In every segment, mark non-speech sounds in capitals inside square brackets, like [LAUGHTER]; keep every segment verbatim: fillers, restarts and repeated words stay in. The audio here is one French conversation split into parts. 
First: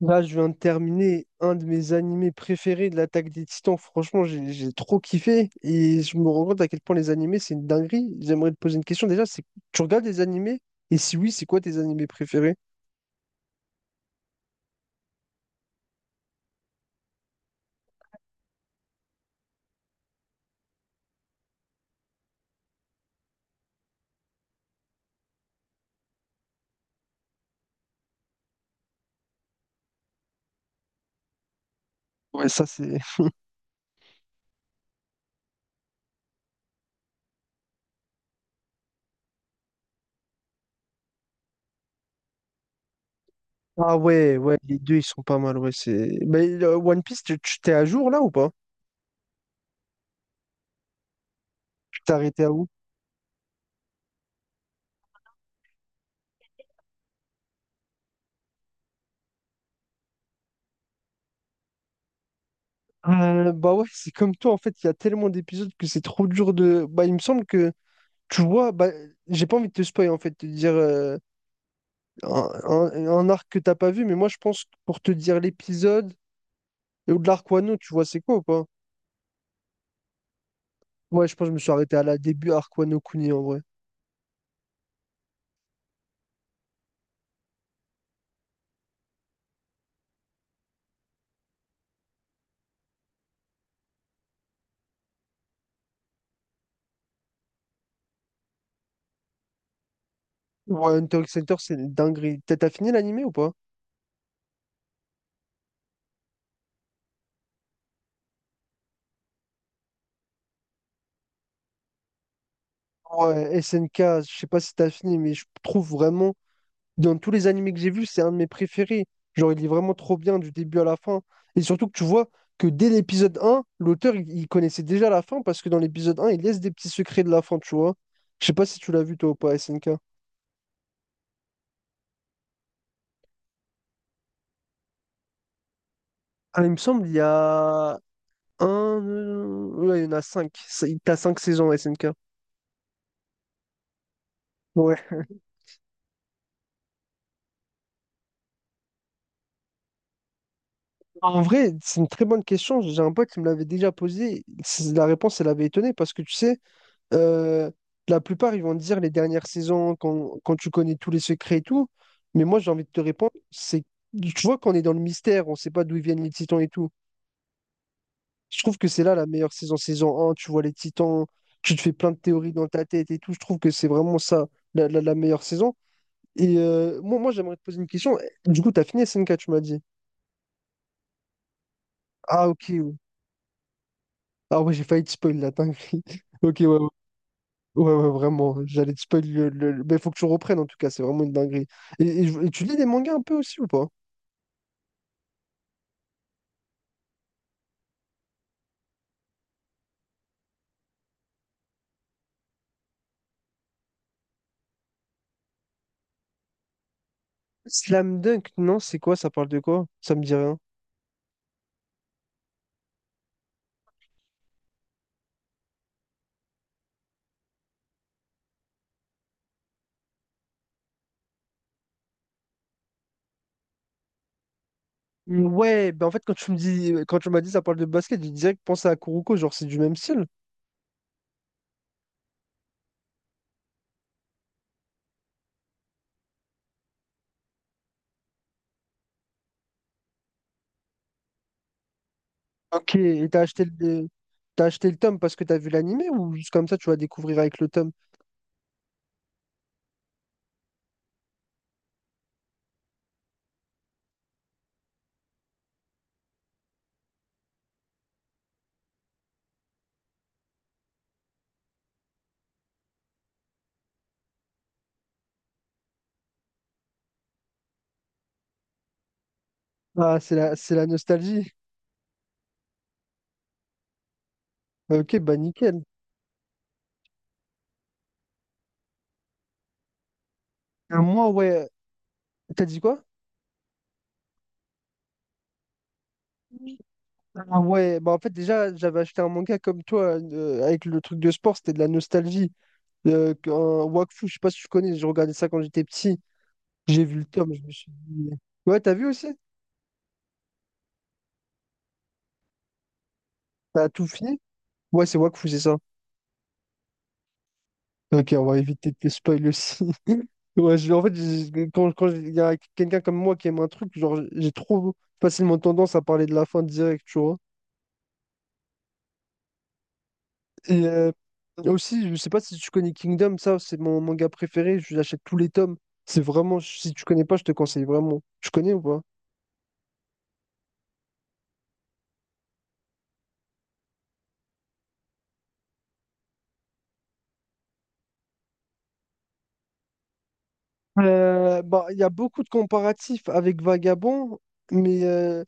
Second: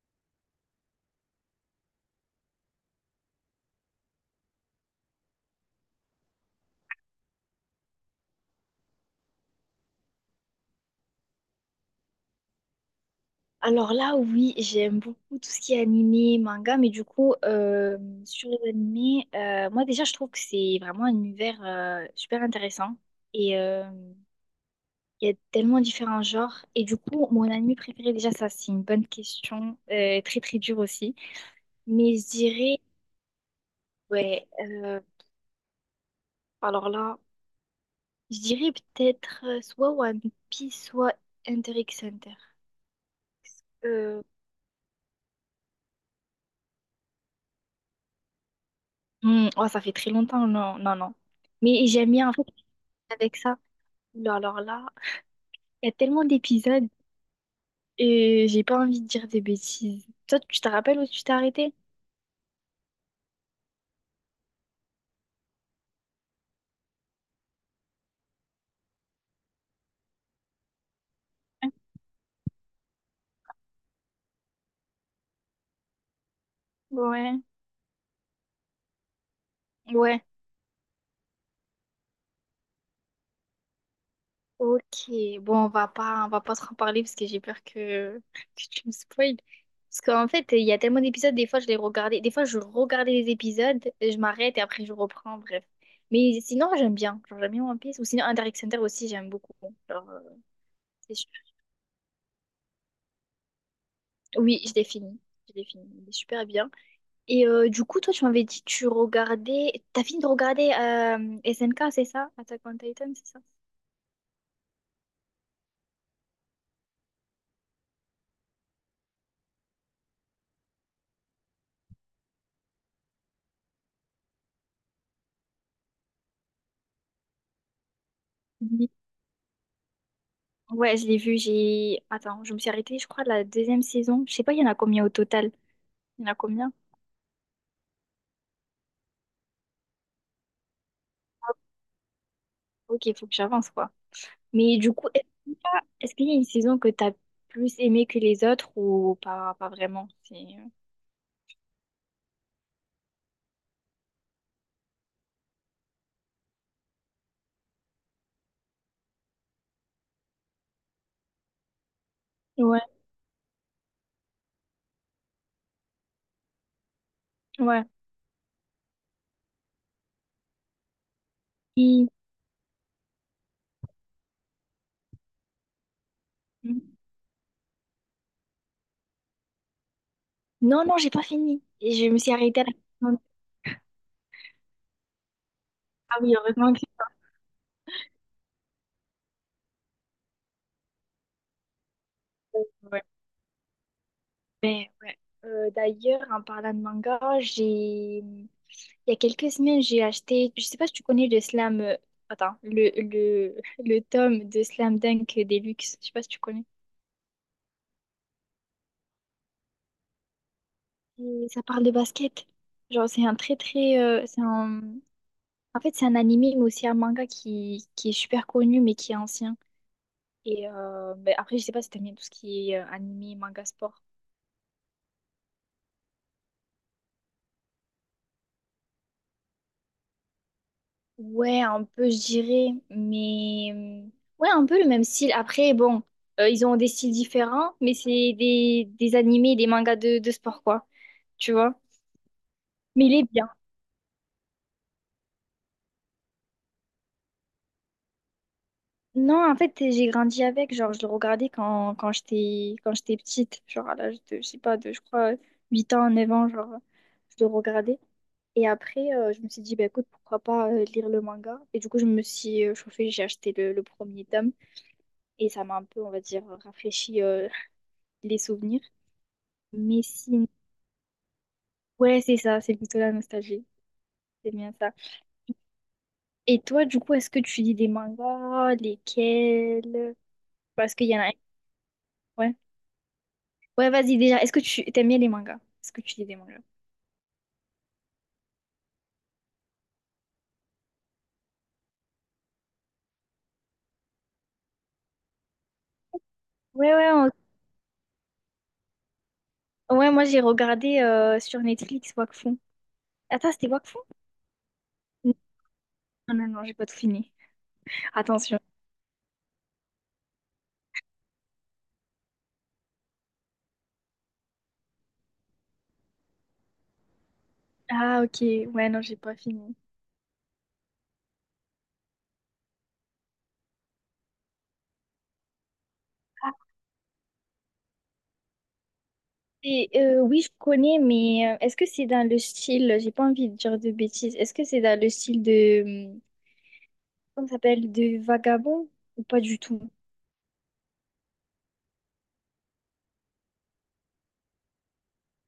Là, je viens de terminer un de mes animés préférés de l'Attaque des Titans. Franchement, j'ai j'ai trop kiffé et je me rends compte à quel point les animés, c'est une dinguerie. J'aimerais te poser une question déjà, c'est tu regardes les animés? Et si oui, c'est quoi tes animés préférés? Alors là, oui, j'aime beaucoup tout ce qui est animé, manga, mais du coup, euh, sur les animés, euh, moi déjà, je trouve que c'est vraiment un univers euh, super intéressant. Et euh, il y a tellement différents genres. Et du coup, mon anime préféré, déjà, ça, c'est une bonne question, euh, très très dure aussi. Mais je Ouais, ça dirais, c'est. [LAUGHS] ouais, euh, alors là, je dirais peut-être euh, soit One Piece, soit Hunter x Hunter. Ah Euh, ouais, ouais, les deux ils sont pas mal, ouais, c'est. Mais euh, One Piece, tu tu- t'es à jour là ou pas? hmm, oh, ça fait très longtemps, non, non, non. Mais Tu j'aime t'es bien, en arrêté fait, à où? avec ça. Mais alors là, il y a tellement d'épisodes et j'ai pas envie de dire des bêtises. Toi, tu te rappelles où tu t'es arrêté? Euh, bah ouais, c'est comme toi, en fait, il y a tellement d'épisodes que c'est trop dur de. Bah, il me semble que, tu vois, bah, j'ai pas envie de te spoiler, en fait, de dire. euh, un, un- un arc que t'as pas vu, mais moi je pense que pour te dire l'épisode ou de Ouais. l'arc Wano, tu vois c'est quoi ou pas? Ouais. Ouais, je pense que je me suis arrêté à la début arc Wano Kuni en vrai. Ok. Bon, on va pas, on va pas trop en parler parce que j'ai peur que, que tu me spoiles. Parce qu'en fait, il y a tellement d'épisodes, des fois je les regardais, des fois je regardais les épisodes, et je m'arrête et après je reprends, bref. Mais sinon, j'aime bien. Genre, j'aime bien One Piece. Ou sinon, Hunter x Hunter aussi, j'aime beaucoup. Genre, euh, Ouais, c'est Hunter su- x Hunter, c'est une dinguerie. T'as t'as fini l'animé ou pas? oui, je l'ai fini. Je l'ai fini. Il est super bien. Et euh, du coup, toi, tu m'avais dit que tu regardais. T'as fini de regarder euh, S N K, c'est ça? Attack on Titan, c'est ça? Ouais, S N K, je sais pas si t'as fini, mais je trouve vraiment, dans tous les animés que j'ai vus, c'est un de mes préférés. Genre, il est vraiment trop bien du début à la fin. Et surtout que tu vois que dès l'épisode un l'auteur, il, il connaissait déjà la fin parce que dans l'épisode un il laisse des petits secrets de la fin, tu vois. Je sais pas si Oui. tu l'as vu toi ou pas, S N K. Ouais, je l'ai vu. J'ai. Attends, je me suis arrêtée, je crois, la deuxième saison. Je sais pas, il y en a combien au total? Il y en a Ah, il combien? me semble, il y a un. euh, Ouais, il y en a cinq. C'est- T'as cinq saisons S N K. Ok, il faut que j'avance, quoi. Mais du Ouais. coup, S N K, est-ce qu'il y a une saison que t'as plus aimée que les autres ou pas, pas vraiment? C'est- En vrai, c'est une très bonne question. J'ai un pote qui me l'avait déjà posée. C'est- La réponse, elle avait étonné parce que tu sais, euh, la plupart, ils vont te dire les dernières saisons quand, quand, tu connais tous les secrets et tout. Mais moi, j'ai Ouais. envie de te répondre, c'est tu vois qu'on est dans le mystère, on ne sait pas d'où ils viennent les titans et tout. Ouais. Je trouve que c'est là la meilleure saison, saison un, tu vois les titans, tu te fais Et- plein de théories dans ta tête et tout. Je trouve que c'est vraiment ça, la la- la meilleure saison. Et euh, moi, moi j'aimerais te poser une question. Du coup, t'as fini S N K, tu m'as dit. Non, non, j'ai pas fini. Et je me suis Ah, arrêtée ok. à la. Ouais. Saison. Ah, ouais, j'ai failli te spoil la dinguerie. Ah [LAUGHS] oui, Ok, ouais, heureusement ouais, que... ouais, ouais, vraiment. J'allais te spoil le, le- le- mais faut que tu reprennes, en tout cas, c'est vraiment une dinguerie. Et, et je- et tu lis des mangas un peu aussi ou pas? Mais ouais. Euh, d'ailleurs, en parlant de manga, j'ai il y a quelques semaines, j'ai acheté, je sais pas si tu connais le slam euh, attends, le, le, le tome de Slam Dunk Deluxe, je sais pas si tu connais. Slam Dunk, non, c'est quoi? Ça parle de quoi? Ça me dit rien. Et ça parle de basket. Genre c'est un très très euh, c'est un en fait, c'est un animé mais aussi un manga qui, qui, est super connu mais qui est ancien. Et euh, ben, après, je sais pas si t'aimes bien tout ce qui est euh, animé, manga sport. Ouais, ben en fait, quand tu me dis, quand tu m'as dit ça parle de basket, j'ai direct pensé à Kuroko, genre c'est du même style. Ouais, un peu, je dirais, mais euh, ouais, un peu le même style. Après, bon, euh, ils ont des styles différents, mais c'est des, des, animés, des mangas de, de sport, quoi, tu vois. Ok, Mais il et est t'as bien. acheté le, t'as acheté le tome parce que t'as vu l'animé ou juste comme ça tu vas découvrir avec le tome? Non, en fait, j'ai grandi avec, genre, je le regardais quand, quand j'étais quand j'étais petite, genre à l'âge de, je sais pas, de, je crois, huit ans, 9 ans, genre, je le regardais. Et après, euh, je me suis dit, bah écoute, pourquoi pas euh, lire le manga? Et du coup, je me suis euh, chauffée, j'ai acheté le, le premier tome, et ça m'a un peu, on va dire, rafraîchi euh, [LAUGHS] les souvenirs. Ah, c'est Messine. la, c'est la nostalgie. Ouais, c'est ça, c'est plutôt la nostalgie. C'est bien ça. Euh, Ok, bah nickel. Et toi, du coup, est-ce que tu lis des mangas? Lesquels? Parce Euh, qu'il y en a Moi, un. ouais, Ouais. t'as dit quoi? Ouais, vas-y, déjà. Est-ce que tu t'aimes bien les mangas? Est-ce que tu lis des mangas? Ah ouais, bah en fait, déjà, j'avais acheté un manga comme toi, euh, avec le truc de sport, c'était de la nostalgie. Euh, un Wakfu, je sais pas si tu connais, je regardais ça quand j'étais petit. Ouais, J'ai ouais, vu le on- tome, je me suis dit. Ouais, t'as vu aussi? ouais, moi j'ai regardé euh, sur Netflix Wakfu. Attends, c'était T'as Wakfu? tout fini? Ouais, c'est Non, Wakfu, c'est ça. non, non, j'ai pas tout fini. Ok, on va Attention. éviter de te spoil aussi. [LAUGHS] Ouais, je- en fait, j'ai- quand, quand il y a quelqu'un comme moi qui aime un truc, genre, j'ai trop facilement tendance à parler de la fin direct, tu vois. Ah, ok. Ouais, non, j'ai pas fini. Et euh, aussi, je sais pas si tu connais Kingdom, ça, c'est mon manga préféré. Je l'achète tous les tomes. C'est Ah, vraiment, si tu connais pas, je te conseille vraiment. Tu connais ou pas? c'est- euh, oui, je connais, mais euh, est-ce que c'est dans le style, j'ai pas envie de dire de bêtises, est-ce que c'est dans le style de hum, comment ça s'appelle? Des vagabonds? Ou pas du tout? Euh, bah, il y a beaucoup de comparatifs avec Vagabond, mais euh,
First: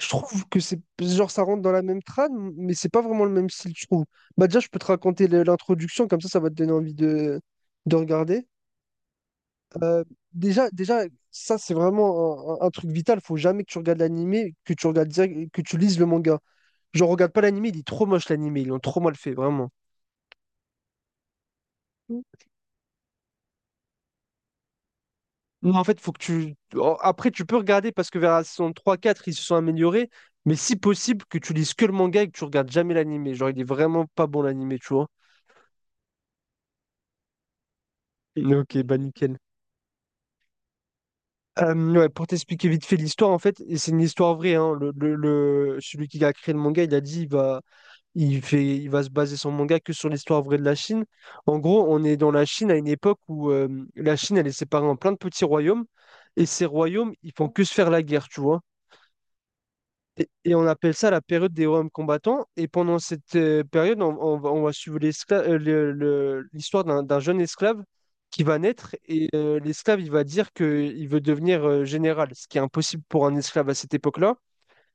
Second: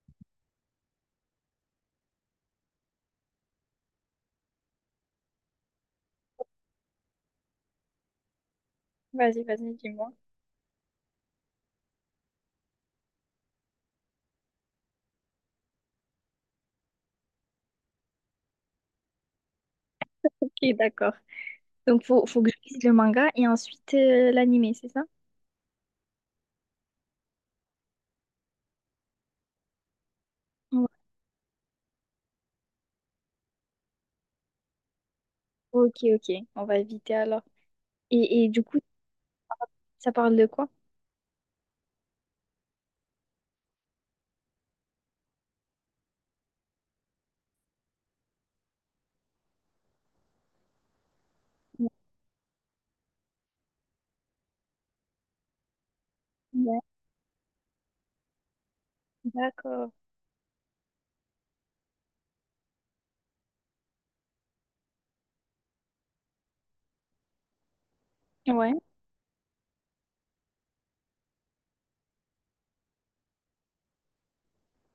je trouve que c'est genre ça rentre dans la même trame, mais c'est pas vraiment le même style, je trouve. Bah, déjà, je peux te raconter le- l'introduction, comme ça, ça va te donner envie de, de regarder. Vas-y, vas-y, Euh, dis-moi. déjà, déjà, ça, c'est vraiment un, un- un truc vital. Faut jamais que tu regardes l'animé, que tu regardes direct- que tu lises le manga. Je regarde pas l'animé, il est trop moche l'anime, ils l'ont trop mal fait, vraiment. Ok, d'accord. Donc, faut, faut que je lise le manga et ensuite euh, l'animé, c'est ça? Non, en fait, faut que tu. Oh, après, tu peux regarder parce que vers la saison trois, quatre, ils se sont améliorés, mais si Ouais. possible, que tu lises que le manga et que tu regardes jamais l'animé. Genre, il est vraiment pas bon l'animé, tu vois. Ok, ok. On va éviter alors. Et, et Mais du ok, coup, bah nickel. ça parle de quoi? Euh, ouais, pour t'expliquer vite fait l'histoire, en fait, et c'est une histoire vraie, hein, le, le- le- celui qui a créé le manga, il a dit, il va Il fait, il va se baser son manga que sur l'histoire vraie de la Chine. En gros, on est dans la Chine à une époque où euh, la Chine, elle est séparée en plein de petits royaumes. Et ces Ouais, royaumes, ils font que se faire la guerre, tu vois. d'accord. Et, et on appelle ça la période des royaumes combattants. Et pendant cette euh, période, on, on va, on va suivre l'escla- euh, le- le- l'histoire d'un d'un jeune esclave qui va Ouais, naître. Et euh, l'esclave, il va dire qu'il veut devenir euh, général, ce qui est impossible pour un esclave à cette époque-là.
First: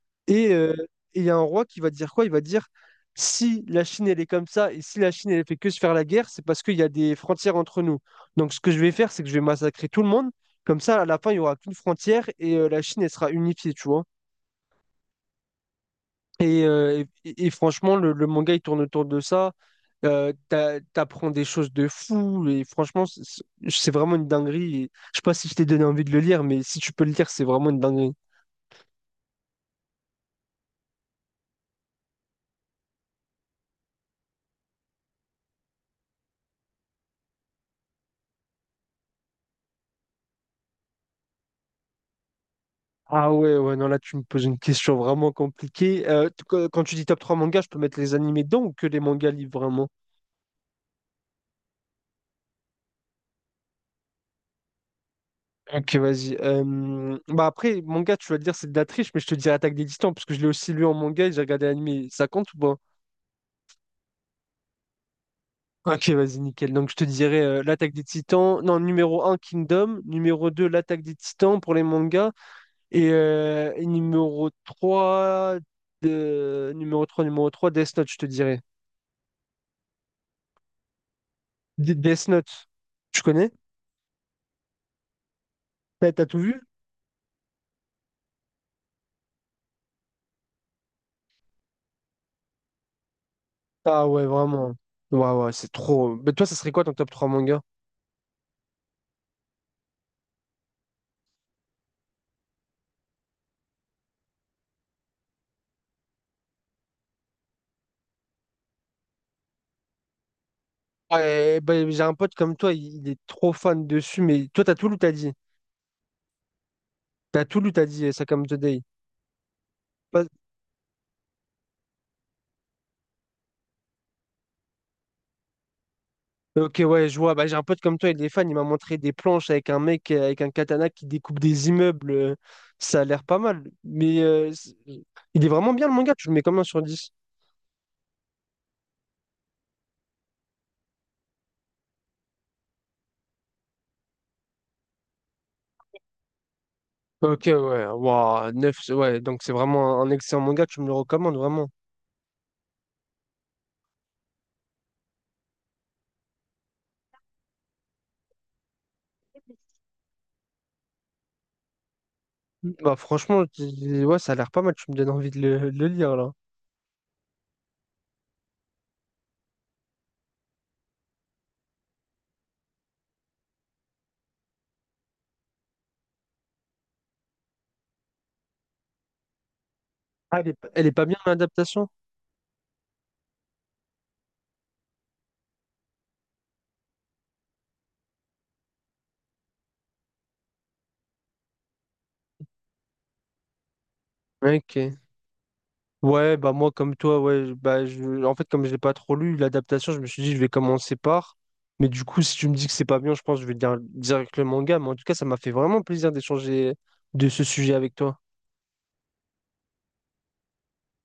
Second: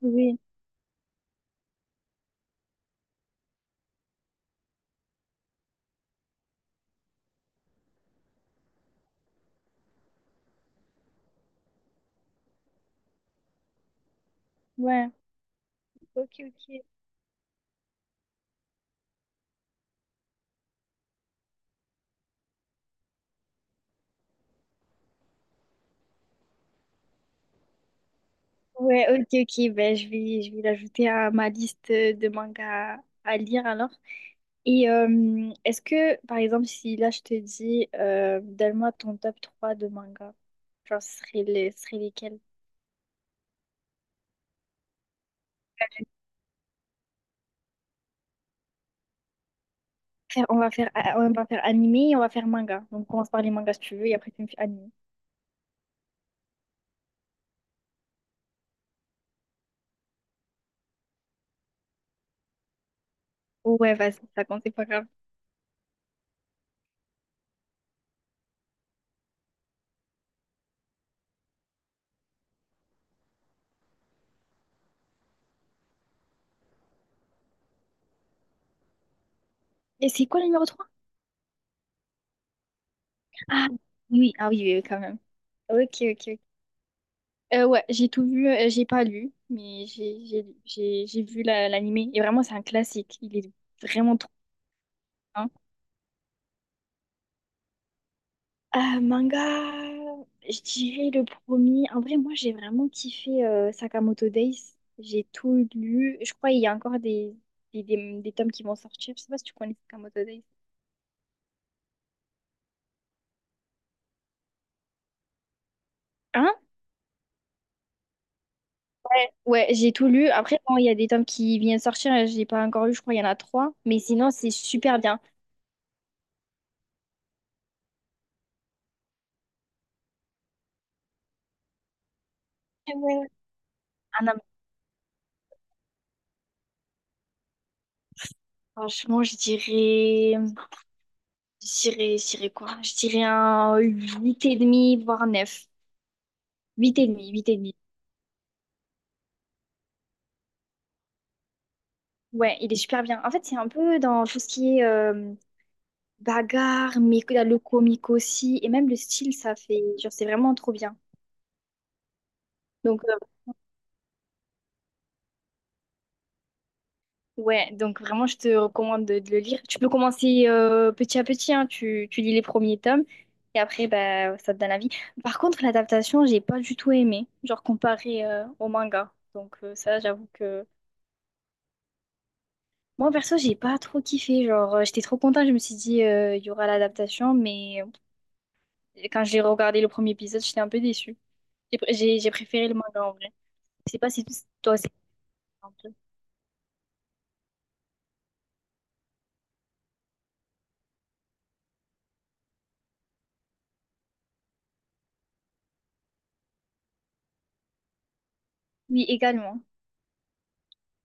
oui, Et euh, et il y a un roi qui va dire quoi? Il va dire, si la Chine, elle est comme ça, et si la Chine, elle fait que se faire la guerre, c'est parce qu'il y a des frontières entre nous. Donc, ce que je vais faire, c'est que je vais massacrer tout le monde. Comme ça, à la fin, il n'y aura qu'une frontière et euh, la Chine, elle sera unifiée, tu vois. ouais. Ok, Et, ok. euh, et, et franchement, le, le manga, il tourne autour de ça. Euh, t'a- t'apprends des choses de fou. Et franchement, c'est c'est vraiment une dinguerie. Et je sais pas si je t'ai donné envie de le lire, mais si tu peux le lire, c'est vraiment une dinguerie. Ouais, ok, ok. Ben, je vais, je vais l'ajouter à ma liste de mangas à lire alors. Et euh, est-ce que, par exemple, si là je te dis, euh, donne-moi ton top trois de manga, genre ce serait, les, ce serait lesquels? Ah ouais, ouais, non, là tu me poses une question vraiment compliquée. Euh, t- quand quand tu dis top trois mangas, je peux mettre les animés dedans ou que les mangas livres vraiment? Faire- on va faire, ah, on va faire animé et on va faire manga. Donc on commence par les mangas si tu veux et après tu me fais animé. Ok, vas-y. Euh, bah après, manga, tu vas dire c'est de la triche, mais je te dirais Attaque des Titans, parce que je l'ai aussi lu en manga et j'ai regardé l'animé. Ça compte ou pas? Ouais, vas-y, ça compte, c'est pas grave. Ok, vas-y, nickel. Donc je te dirais euh, l'Attaque des Titans. Non, numéro un Kingdom. Numéro deux l'Attaque des Titans pour les mangas. Et, euh, et numéro trois de... numéro trois numéro trois Death Note, je te dirais. Et c'est quoi le numéro trois? D- Death Note, tu connais? Ah oui, ah oui, oui, oui, quand même. Ok, T'as t'as ok. tout Ok. vu? Euh, ouais, j'ai tout vu, euh, j'ai pas lu, mais j'ai j'ai j'ai- j'ai vu la- l'animé. Et vraiment, c'est un classique. Il est Ah vraiment ouais, trop vraiment. Ouais, bien. ouais, c'est trop. Mais toi, ça serait quoi ton top trois manga? Euh, manga, je dirais le premier. En vrai, moi, j'ai vraiment kiffé euh, Sakamoto Days. J'ai tout lu. Je crois qu'il y a encore des, des, des, des tomes qui vont sortir. Je sais pas si tu connais Sakamoto Days. Ouais, bah, j'ai un pote comme toi, il, il est trop fan dessus, mais toi, t'as tout lu, t'as dit. Hein? T'as tout lu, t'as dit, ça comme Today. Ouais, j'ai tout Pas- lu. Après, bon, il y a des tomes qui viennent sortir. Je l'ai pas encore lu. Je crois qu'il y en a trois. Mais sinon, c'est super bien. Ok, ouais, je vois. Bah, j'ai un pote comme toi, il est fan, il m'a montré des planches avec un mec euh, avec un katana qui découpe des immeubles. euh, Ah Ça a ouais, l'air ouais. pas mal. Mais Ah non, mais euh, c'est- il est vraiment bien le manga, tu le mets combien sur dix? franchement, je dirais. Je dirais, je dirais quoi? Je dirais un huit virgule cinq, voire neuf huit virgule cinq, huit 8,5, Ok, huit virgule cinq. ouais, waouh, neuf, ouais, donc c'est vraiment un, un excellent manga, tu me le recommandes vraiment. Ouais, il est super bien. En fait, c'est un peu dans tout ce qui est euh, bagarre, mais que- le comique aussi, et même le style, ça fait, genre, c'est vraiment trop bien. Bah Donc, euh, franchement, tu- ouais, ça a l'air pas mal, tu me donnes envie de le, de le lire là. ouais, donc vraiment, je te recommande de, de le lire. Tu peux commencer euh, petit à petit, hein, tu, tu lis les premiers tomes, et après, bah, ça te donne envie. Par contre, l'adaptation, j'ai pas du tout aimé, genre comparé euh, au manga. Donc, euh, ça, j'avoue Ah, elle est, que. pas- elle est pas bien l'adaptation? Moi, perso, j'ai pas trop kiffé. Genre, euh, j'étais trop contente, je me suis dit, euh, il y aura l'adaptation, mais euh, quand j'ai regardé le premier épisode, j'étais un peu déçue. J'ai pr- j'ai- j'ai préféré le manga en vrai. Je sais pas si t- toi aussi. Ok. Ouais, bah moi comme toi, ouais, je- bah je, en fait comme je l'ai pas trop lu l'adaptation, je me suis dit je vais commencer par. Mais du coup, si tu me dis que c'est pas bien, je pense que je vais dire direct le manga. Mais en tout cas, ça m'a fait vraiment plaisir d'échanger de ce sujet avec toi. Oui, également.